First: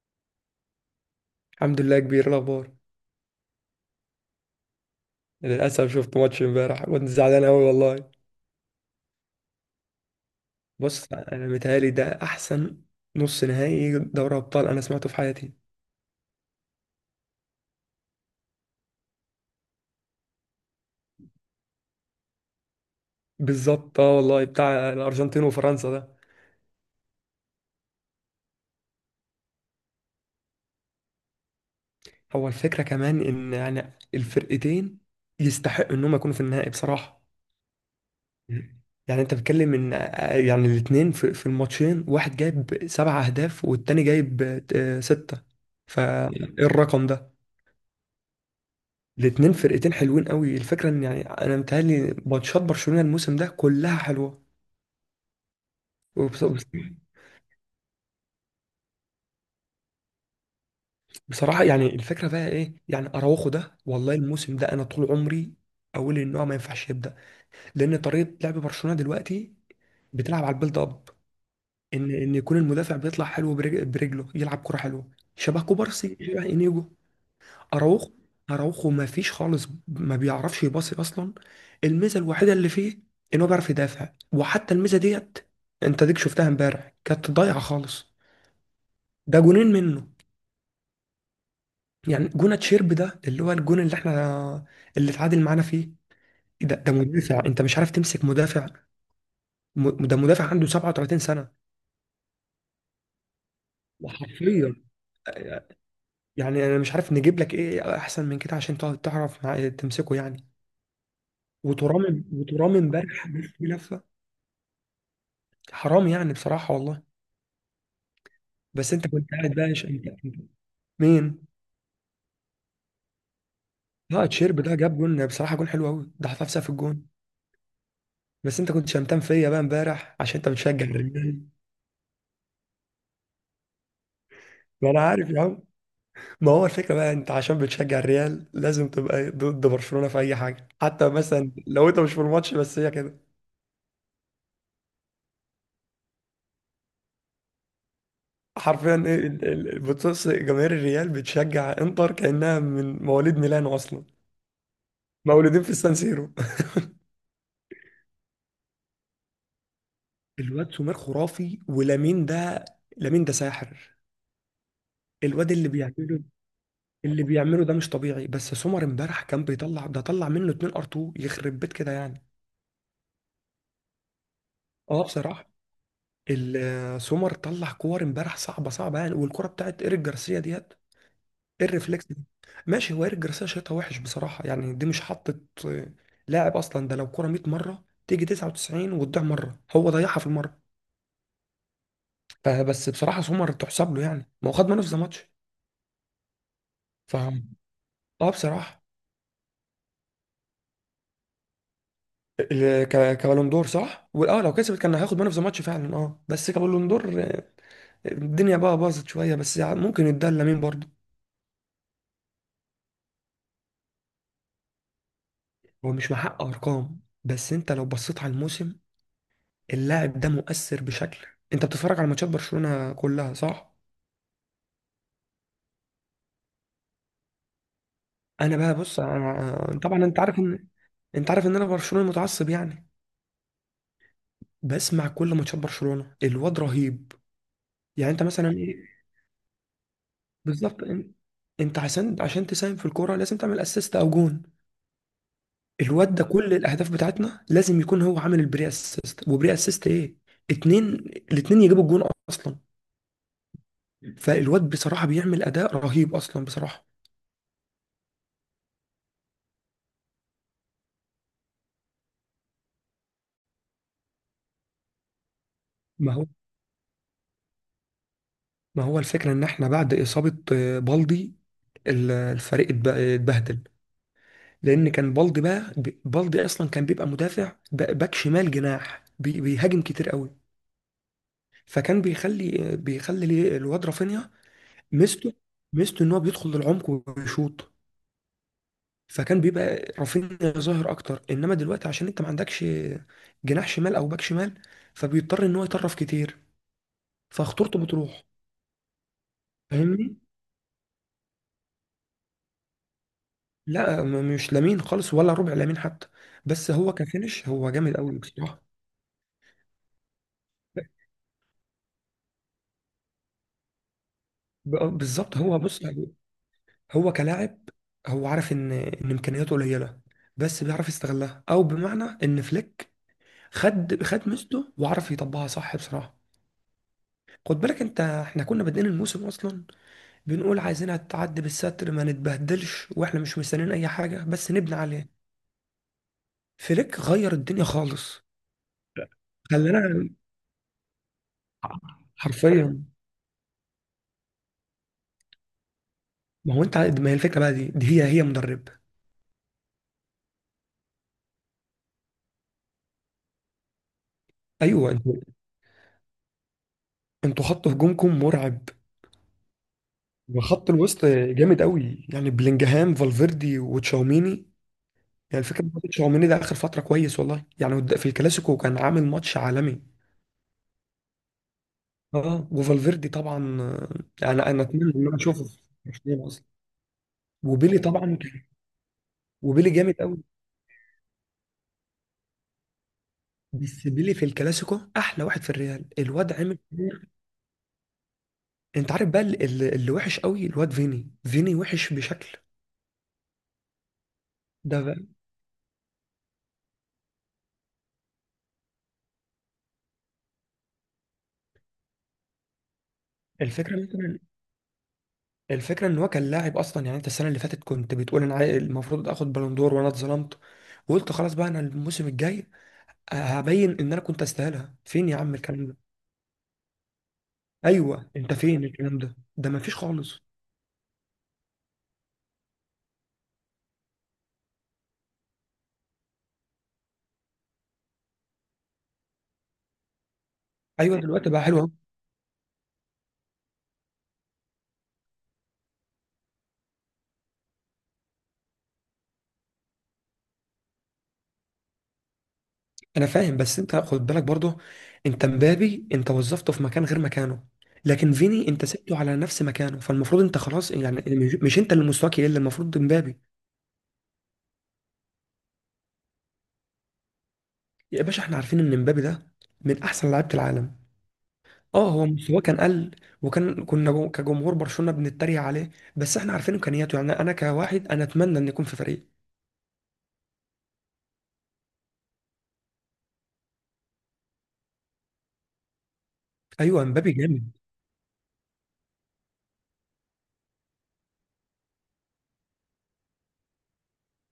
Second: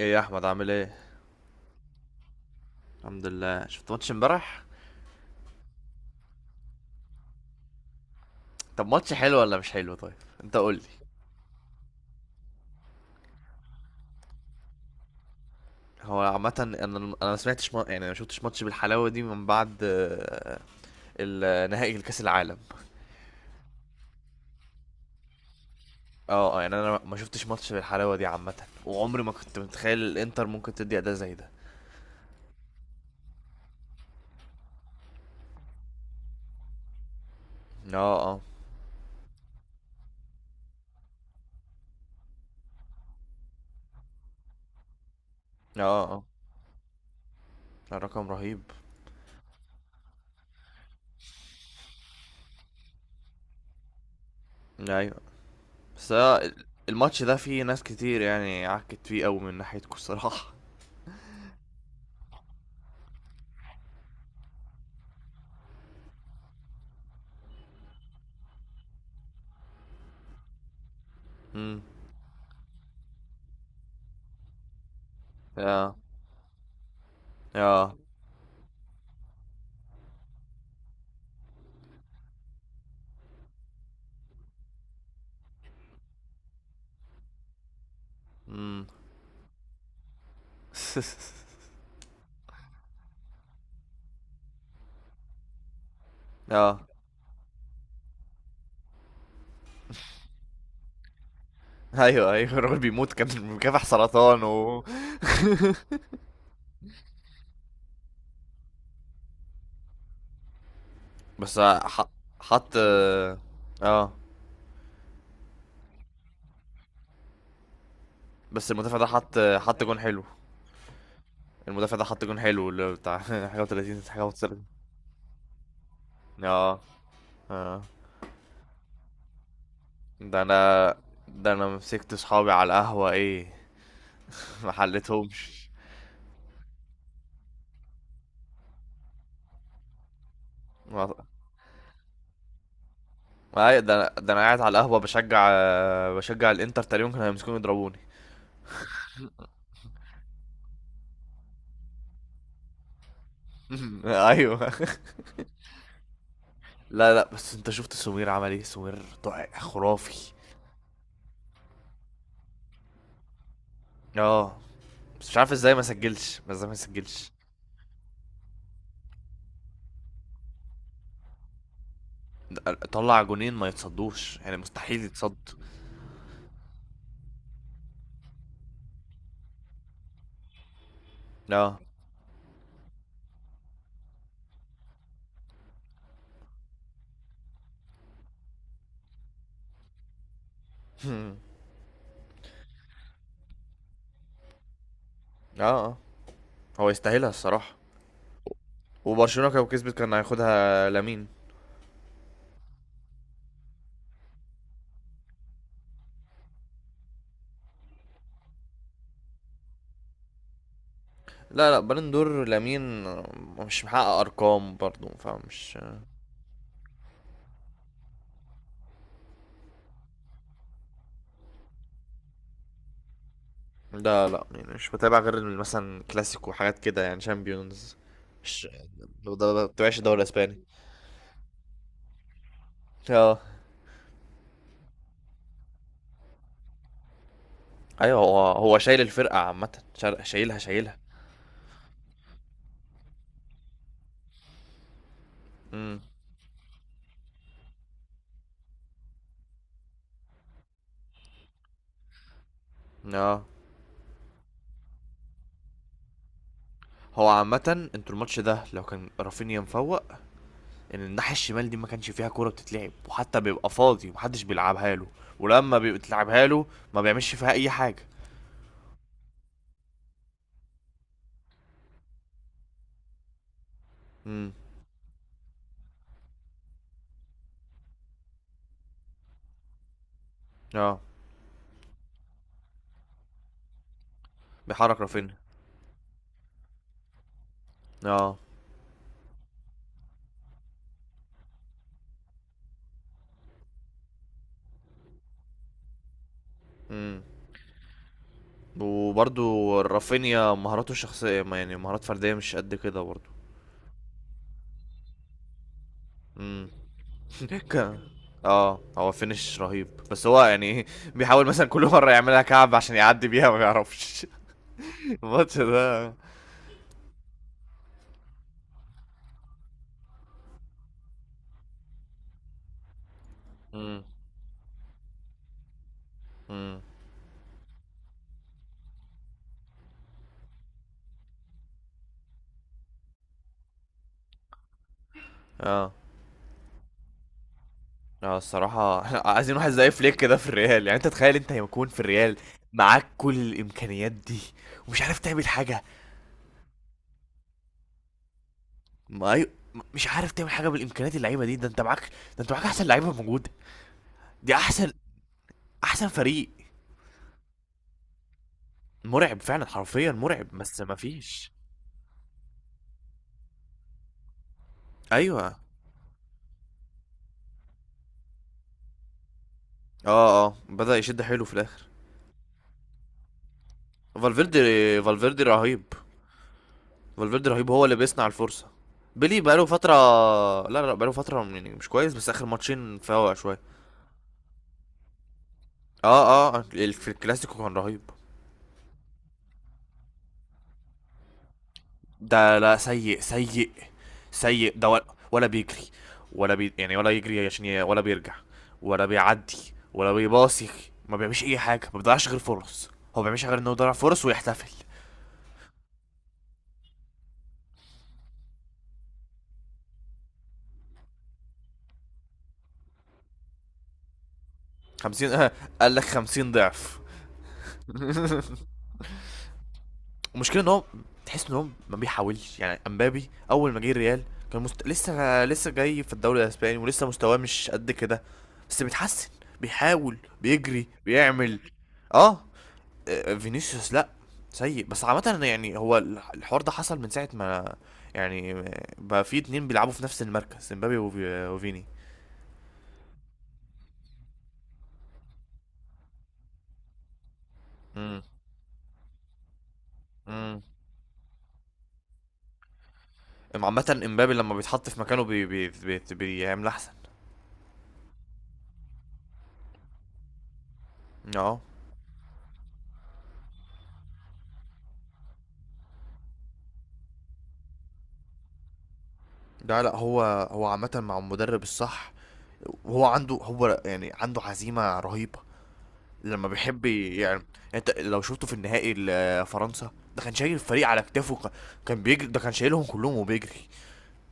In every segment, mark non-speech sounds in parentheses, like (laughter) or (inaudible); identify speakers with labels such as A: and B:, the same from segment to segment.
A: ايه يا احمد عامل ايه؟
B: الحمد لله كبير. إيه الاخبار؟
A: الحمد لله. شفت ماتش امبارح؟
B: للاسف شفت ماتش امبارح، كنت زعلان قوي والله.
A: طب ماتش حلو ولا مش حلو؟ طيب انت قول لي.
B: بص، انا متهيألي ده احسن نص نهائي دوري ابطال انا سمعته في حياتي.
A: هو عامة انا ما سمعتش ما شفتش ماتش بالحلاوة دي من بعد نهائي الكاس العالم.
B: بالظبط، اه والله، بتاع الارجنتين وفرنسا ده.
A: يعني انا ما شفتش ماتش بالحلاوة دي عامة، وعمري ما كنت متخيل الانتر ممكن تدي اداء زي ده.
B: هو الفكره كمان ان يعني الفرقتين يستحقوا انهم يكونوا في النهائي بصراحه.
A: اه اه.
B: يعني انت بتتكلم ان يعني الاثنين في الماتشين واحد جايب سبع اهداف والتاني جايب سته.
A: اه اه.
B: فالرقم ده
A: لا، رقم رهيب.
B: الاتنين فرقتين حلوين قوي. الفكره ان يعني انا متهيألي ماتشات برشلونه الموسم ده كلها حلوه.
A: ايوه. بس آه،
B: وبص-
A: الماتش ده فيه ناس كتير يعني عكت فيه قوي من ناحيتكم الصراحة.
B: بصراحه يعني الفكره بقى ايه؟ يعني اراوخو ده والله الموسم ده، انا طول عمري اقول ان هو ما ينفعش يبدا، لان طريقه لعب برشلونه دلوقتي بتلعب على البيلد اب،
A: امم.
B: ان يكون المدافع بيطلع حلو، برجله يلعب كره حلوه
A: (laughs)
B: شبه
A: اه
B: كوبارسي شبه انيجو.
A: اه.
B: اراوخو، اراوخو ما فيش خالص، ما بيعرفش يباصي اصلا. الميزه الوحيده اللي فيه ان هو بيعرف يدافع، وحتى الميزه ديت انت ديك شفتها امبارح كانت ضايعه خالص.
A: امم.
B: ده جونين منه،
A: (laughs)
B: يعني جون تشيرب ده اللي هو الجون اللي احنا، اللي اتعادل معانا فيه. ده
A: اه.
B: ده مدافع انت مش عارف تمسك مدافع. ده مدافع عنده 37 سنه،
A: (laughs) ايوه ايوه، الراجل بيموت، كان مكافح سرطان
B: وحرفيا يعني انا مش عارف نجيب لك ايه احسن من كده عشان تقعد تعرف تمسكه يعني.
A: بس ح-
B: وترام،
A: حط.
B: وترام امبارح لف لفه،
A: اه.
B: حرام يعني بصراحه والله.
A: بس
B: بس
A: المدافع ده
B: انت كنت
A: حط
B: قاعد بقى،
A: حط جون حلو.
B: مين؟
A: المدافع ده حط جون حلو اللي بتاع (laughs) حاجه و30، حاجه
B: اه، تشيرب
A: و30
B: ده جاب جون بصراحه، جون حلو قوي، ده حطها في سقف
A: اه.
B: الجون.
A: اه.
B: بس انت كنت شمتان فيا بقى امبارح عشان
A: ده
B: انت بتشجع
A: انا
B: الريال.
A: ده انا مسكت صحابي على القهوه، ايه. (laughs) ما
B: ما انا عارف يا عم.
A: حلتهمش.
B: ما هو الفكره بقى انت عشان بتشجع الريال لازم تبقى ضد برشلونه في اي حاجه، حتى
A: ما
B: مثلا لو انت مش في الماتش بس هي كده.
A: ده انا قاعد على القهوه بشجع الانتر، تقريبا كانوا هيمسكوني يضربوني.
B: حرفيا، ايه بتص جماهير الريال بتشجع انتر كانها من مواليد ميلانو اصلا،
A: (laughs) ايوه.
B: مولودين في السان سيرو.
A: لا لا، بس انت شفت سمير عمل ايه؟ سمير خرافي.
B: الواد سومير خرافي، ولامين ده، لامين ده ساحر.
A: اه، بس مش
B: الواد
A: عارف
B: اللي
A: ازاي ما
B: بيعمله،
A: سجلش، بس ازاي ما
B: اللي
A: سجلش.
B: بيعمله ده مش طبيعي. بس سمر امبارح كان بيطلع، ده طلع منه اتنين ار 2، يخرب بيت كده يعني.
A: طلع جونين ما يتصدوش، يعني
B: اه
A: مستحيل يتصد.
B: بصراحه، سمر طلع كور امبارح صعبه صعبه يعني، والكره بتاعت ايريك جارسيا ديت، إيه
A: اه.
B: الريفلكس دي؟ ماشي، هو ايريك جارسيا شايطها وحش بصراحه، يعني دي مش حطت آه، لاعب اصلا ده، لو كره 100 مره تيجي 99 وتضيع مره، هو ضيعها في المره.
A: (laughs) هم.
B: فبس بصراحه سمر تحسب له، يعني ما هو خد مان اوف ذا ماتش.
A: اه آه. هو
B: ف
A: يستاهلها الصراحه.
B: اه بصراحه.
A: وبرشلونه لو كسبت كان هياخدها لامين.
B: كبالون دور صح؟ واه، لو كسبت كان هياخد مان اوف ذا ماتش فعلا. اه بس كبالون دور الدنيا بقى باظت شوية، بس ممكن يدار لمين برضه.
A: لا لا، بالندور لامين مش محقق ارقام برضه، فمش.
B: هو مش محقق أرقام، بس أنت لو بصيت على الموسم، اللاعب ده مؤثر بشكل. أنت بتتفرج على ماتشات برشلونة كلها صح؟
A: لا لا يعني مش بتابع غير مثلا كلاسيكو وحاجات كده، يعني شامبيونز.
B: أنا
A: مش
B: بقى، بص،
A: ما
B: أنا
A: بتابعش
B: طبعا،
A: الدوري
B: أنت عارف
A: الاسباني.
B: إن أنت عارف إن أنا برشلونة متعصب يعني.
A: اه.
B: بسمع كل ماتشات برشلونة، الواد رهيب. يعني
A: ايوه،
B: أنت مثلا
A: هو
B: إيه.
A: هو شايل الفرقه عامه، شايلها
B: بالظبط،
A: شايلها
B: أنت عشان تساهم في الكورة لازم تعمل أسيست أو جون.
A: امم.
B: الواد ده كل الأهداف بتاعتنا لازم يكون هو عامل البري أسيست. وبري أسيست إيه؟ اتنين الاتنين يجيبوا الجون اصلا.
A: اه.
B: فالواد بصراحة بيعمل أداء رهيب أصلا بصراحة.
A: هو عامة انتوا الماتش ده لو كان رافينيا مفوق، ان الناحية الشمال دي ما كانش فيها كورة بتتلعب، وحتى بيبقى فاضي ومحدش بيلعبها له، ولما
B: ما هو
A: بيتلعبها له ما بيعملش فيها أي حاجة.
B: ما هو الفكرة إن إحنا بعد إصابة بالدي، الفريق اتبهدل.
A: امم.
B: لأن كان بالدي بقى، بالدي أصلا كان بيبقى مدافع، باك شمال جناح، بيهاجم كتير قوي،
A: اه،
B: فكان بيخلي ليه الواد رافينيا.
A: بيحرك
B: ميزته
A: رافينيا.
B: ميزته إن هو بيدخل للعمق ويشوط.
A: اه.
B: فكان بيبقى رافينيا ظاهر أكتر، إنما دلوقتي عشان أنت ما عندكش جناح شمال أو باك شمال، فبيضطر إن هو يطرف كتير،
A: امم.
B: فخطورته بتروح.
A: وبرضو
B: فاهمني؟
A: رافينيا مهاراته الشخصية، ما يعني مهارات فردية مش قد كده برضو.
B: لا، مش لامين خالص ولا ربع لامين حتى،
A: امم.
B: بس هو
A: (laughs)
B: كفينش هو
A: ك-
B: جامد قوي بصراحه.
A: اه، هو فينش رهيب، بس هو يعني (laughs) ايه، بيحاول مثلا كل مرة يعملها كعب عشان يعدي بيها، ما بيعرفش. (laughs)
B: بالظبط.
A: الماتش
B: هو بص،
A: ده.
B: هو كلاعب هو عارف ان امكانياته قليله، بس بيعرف يستغلها، او بمعنى ان فليك خد
A: امم.
B: خد ميزته وعرف يطبقها صح بصراحه.
A: امم.
B: خد بالك انت، احنا كنا بادئين الموسم اصلا بنقول عايزينها تعدي بالستر ما نتبهدلش، واحنا مش مستنيين اي حاجه بس نبني عليه.
A: اه.
B: فليك غير الدنيا خالص،
A: اه الصراحة، (laughs) عايزين واحد
B: خلانا
A: زي فليك كده في الريال. يعني انت تخيل انت يكون في الريال
B: حرفيا.
A: معاك كل الامكانيات دي، ومش عارف تعمل حاجة.
B: ما هو انت عاد- ما هي الفكره بقى؟ دي هي مدرب.
A: ما أي... مش عارف تعمل حاجة بالامكانيات اللعيبة دي. ده انت معاك احسن لعيبة موجودة. دي
B: ايوه،
A: احسن،
B: انتوا
A: احسن فريق.
B: انتوا خط هجومكم مرعب،
A: مرعب فعلا، حرفيا مرعب،
B: وخط
A: بس ما
B: الوسط
A: فيش.
B: جامد قوي، يعني بلينجهام، فالفيردي، وتشاوميني. يعني
A: ايوه.
B: الفكره برضه تشاوميني ده اخر فتره كويس والله، يعني في الكلاسيكو كان عامل ماتش عالمي.
A: اه اه، بدأ يشد حيله في الاخر.
B: اه، وفالفيردي طبعا انا
A: فالفيردي.
B: انا اتمنى ان انا
A: فالفيردي
B: اشوفه في
A: رهيب.
B: برشلونه اصلا.
A: فالفيردي رهيب،
B: وبيلي
A: هو اللي
B: طبعا،
A: بيصنع الفرصة. بيلي بقاله
B: وبيلي
A: فترة.
B: جامد قوي.
A: لا لا، بقاله فترة يعني مش كويس، بس آخر ماتشين فاوق شوية.
B: بس بيلي في الكلاسيكو احلى واحد في الريال، الواد
A: اه
B: عامل.
A: اه، في الكلاسيكو كان رهيب.
B: انت عارف بقى، اللي وحش قوي الواد فيني، فيني وحش بشكل.
A: ده لا، سيء سيء. سيء
B: ده
A: ده،
B: بقى،
A: ولا بيجري، ولا بي يعني ولا يجري ولا بيرجع، ولا بيعدي، ولا بيباصي، ما بيعملش اي حاجه، ما بيضيعش غير فرص. هو ما بيعملش غير انه
B: الفكرة
A: يضيع
B: مثلا
A: فرص ويحتفل.
B: الفكرة ان هو كان لاعب اصلا، يعني انت السنة اللي فاتت كنت بتقول انا المفروض اخد بالندور وانا اتظلمت، وقلت خلاص بقى انا الموسم الجاي هبين ان انا كنت استاهلها. فين يا
A: 50،
B: عم الكلام ده؟
A: (laughs) قال لك 50 ضعف.
B: ايوه، انت فين الكلام ده؟ ده مفيش خالص.
A: المشكله ان هو، تحس ان هو ما بيحاولش. يعني امبابي اول ما جه الريال، لسه جاي في الدوري الاسباني، ولسه مستواه مش قد كده، بس بيتحسن، بيحاول، بيجري،
B: ايوه دلوقتي بقى
A: بيعمل.
B: حلو أهو.
A: اه. فينيسيوس لا، سيء. بس عامة يعني هو الحوار ده حصل من ساعة ما، يعني بقى في اتنين بيلعبوا في نفس المركز، امبابي وفيني.
B: انا فاهم، بس انت خد بالك برضه، انت مبابي انت وظفته في مكان غير مكانه، لكن
A: امم.
B: فيني انت سبته على نفس مكانه، فالمفروض انت
A: امم.
B: خلاص يعني مش انت اللي مستواك يقل، المفروض مبابي.
A: عامة امبابي لما بيتحط في مكانه بي بي بي بيعمل احسن.
B: يا باشا، احنا عارفين ان مبابي ده من احسن لعيبة العالم.
A: اه.
B: اه، هو مستواه كان قل، وكان كنا كجمهور برشلونه بنتريق عليه، بس احنا عارفين امكانياته، يعني انا كواحد انا اتمنى ان يكون في فريق.
A: لا لا، هو عامة مع المدرب الصح، وهو عنده، هو يعني عنده عزيمة رهيبة لما
B: ايوه
A: بيحب
B: مبابي
A: يعني.
B: جامد.
A: انت لو شفته في النهائي فرنسا ده، كان شايل الفريق على كتافه، كان بيجري، ده كان شايلهم كلهم وبيجري.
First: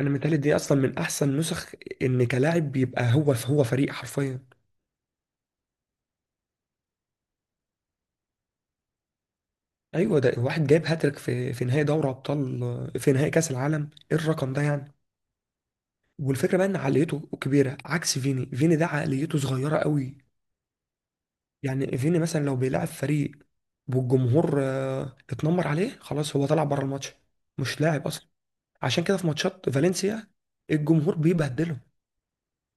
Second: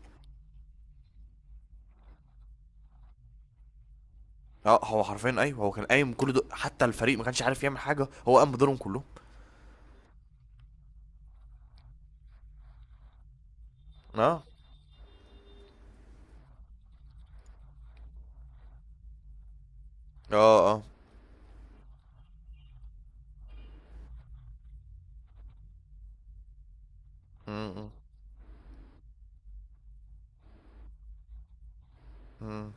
B: انا متهيألي دي اصلا من احسن نسخ، ان كلاعب بيبقى هو فريق حرفيا.
A: اه، هو حرفيا، ايوه، هو كان قايم كل دول، حتى الفريق ما كانش عارف يعمل حاجه، هو قام بدورهم كلهم.
B: ايوه، ده واحد جايب هاتريك في نهائي دوري ابطال، في نهائي كاس العالم، ايه
A: اه.
B: الرقم ده يعني؟ والفكره بقى ان عقليته كبيره عكس فيني. فيني ده عقليته صغيره قوي.
A: اه. اه.
B: يعني فيني مثلا لو بيلعب فريق والجمهور اتنمر عليه، خلاص هو طلع بره الماتش،
A: م-
B: مش
A: م-
B: لاعب اصلا. عشان كده في ماتشات فالنسيا الجمهور بيبهدلهم.
A: م.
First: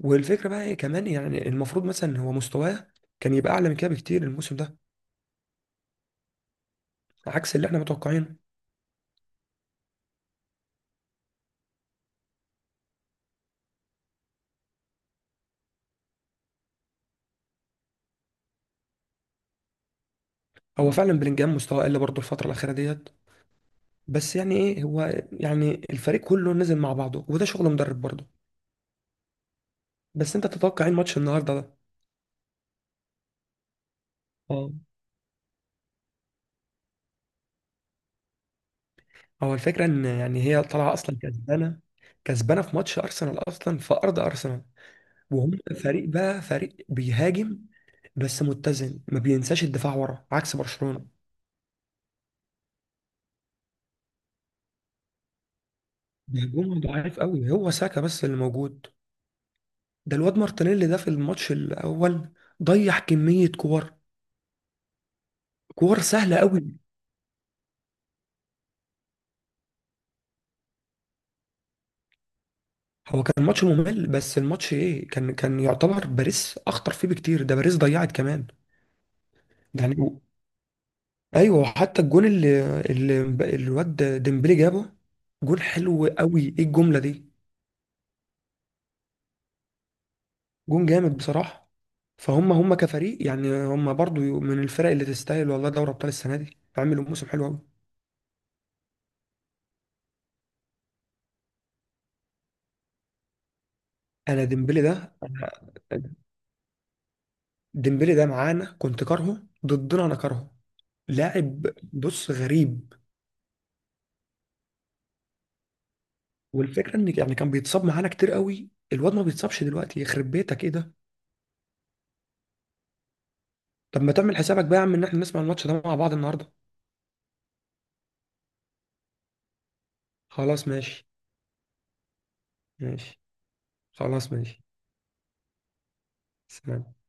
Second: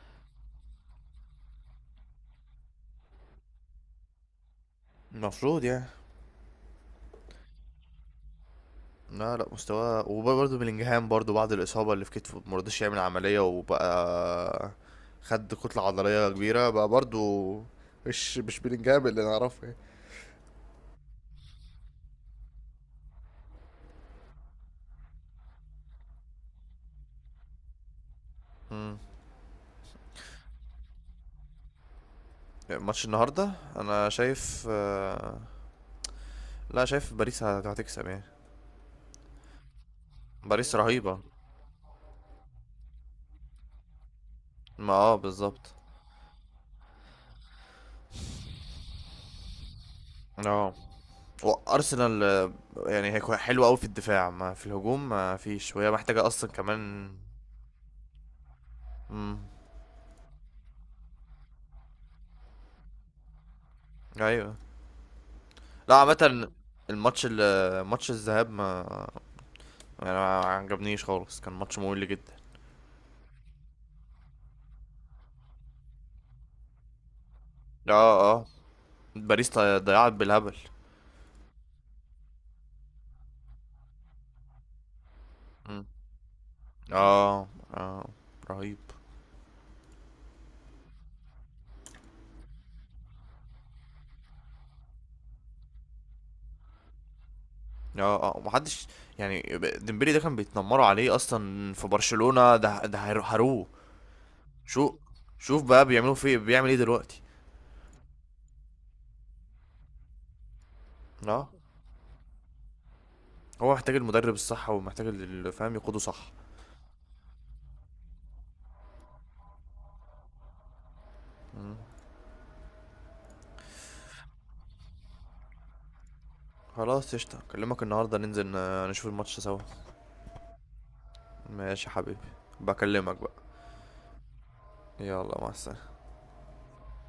B: والفكره بقى ايه كمان، يعني المفروض مثلا هو مستواه كان يبقى اعلى من كده بكتير الموسم ده،
A: المفروض يعني.
B: عكس اللي احنا متوقعينه.
A: لا لا، مستواه، وبرضه بلينجهام برضه بعد الاصابه اللي في كتفه ما رضاش يعمل عمليه، وبقى خد كتله عضليه كبيره بقى برضه، مش بلينجهام اللي نعرفه يعني.
B: هو فعلا بلينجهام مستواه قل برضه الفتره الاخيره ديت، بس يعني ايه، هو يعني الفريق كله نزل مع بعضه وده شغل مدرب برضه.
A: م.
B: بس انت تتوقع ايه الماتش النهارده ده؟
A: ماتش النهارده، انا شايف
B: اه،
A: لا، شايف باريس هتكسب يعني.
B: هو الفكره ان يعني هي
A: باريس
B: طالعه اصلا
A: رهيبه.
B: كسبانه، كسبانه في ماتش ارسنال اصلا في ارض ارسنال.
A: ما اه
B: وهم
A: بالظبط.
B: فريق بقى، فريق بيهاجم بس متزن، ما بينساش الدفاع ورا عكس
A: اه،
B: برشلونة.
A: وارسنال يعني هي حلوه قوي في الدفاع، ما في الهجوم ما فيش، وهي محتاجه اصلا
B: هجومه
A: كمان.
B: ضعيف قوي، هو ساكا بس اللي موجود.
A: مم.
B: ده الواد مارتينيلي ده في الماتش الاول ضيع كمية كور،
A: ايوه. لا
B: كور سهلة
A: عامه،
B: قوي.
A: الماتش ماتش الذهاب، ما يعني ما عجبنيش خالص، كان ماتش ممل جدا.
B: هو كان ماتش ممل، بس الماتش ايه، كان يعتبر باريس اخطر فيه بكتير، ده باريس ضيعت
A: اه اه،
B: كمان
A: باريس
B: ده
A: ضيعت
B: يعني.
A: بالهبل.
B: ايوه، حتى الجون اللي الواد ديمبلي جابه، جون
A: مم.
B: حلو قوي، ايه الجملة دي؟
A: اه. اه. رهيب.
B: جون جامد بصراحة. فهم كفريق، يعني هم برضو من الفرق اللي تستاهل والله، دوري ابطال السنة دي عملوا موسم حلو قوي.
A: اه اه، محدش يعني، ديمبلي ده كان بيتنمروا عليه اصلا في برشلونة، ده هروه.
B: انا ديمبلي
A: شو
B: ده، أنا
A: شوف بقى بيعملوا فيه، بيعمل ايه دلوقتي.
B: ديمبلي ده معانا كنت كارهه، ضدنا انا كارهه
A: اه،
B: لاعب، بص غريب.
A: هو محتاج المدرب الصح، ومحتاج اللي فاهم يقوده صح.
B: والفكرة ان يعني كان بيتصاب معانا كتير قوي، الواد ما بيتصابش دلوقتي، يخرب بيتك ايه ده.
A: مم.
B: طب ما تعمل حسابك بقى يا عم ان احنا نسمع الماتش ده مع بعض النهارده.
A: خلاص، قشطة، اكلمك النهاردة، ننزل نشوف الماتش سوا.
B: خلاص ماشي،
A: ماشي يا حبيبي. بكلمك
B: ماشي.
A: بقى.
B: خلاص ماشي.
A: يلا، مع السلامة.
B: سلام.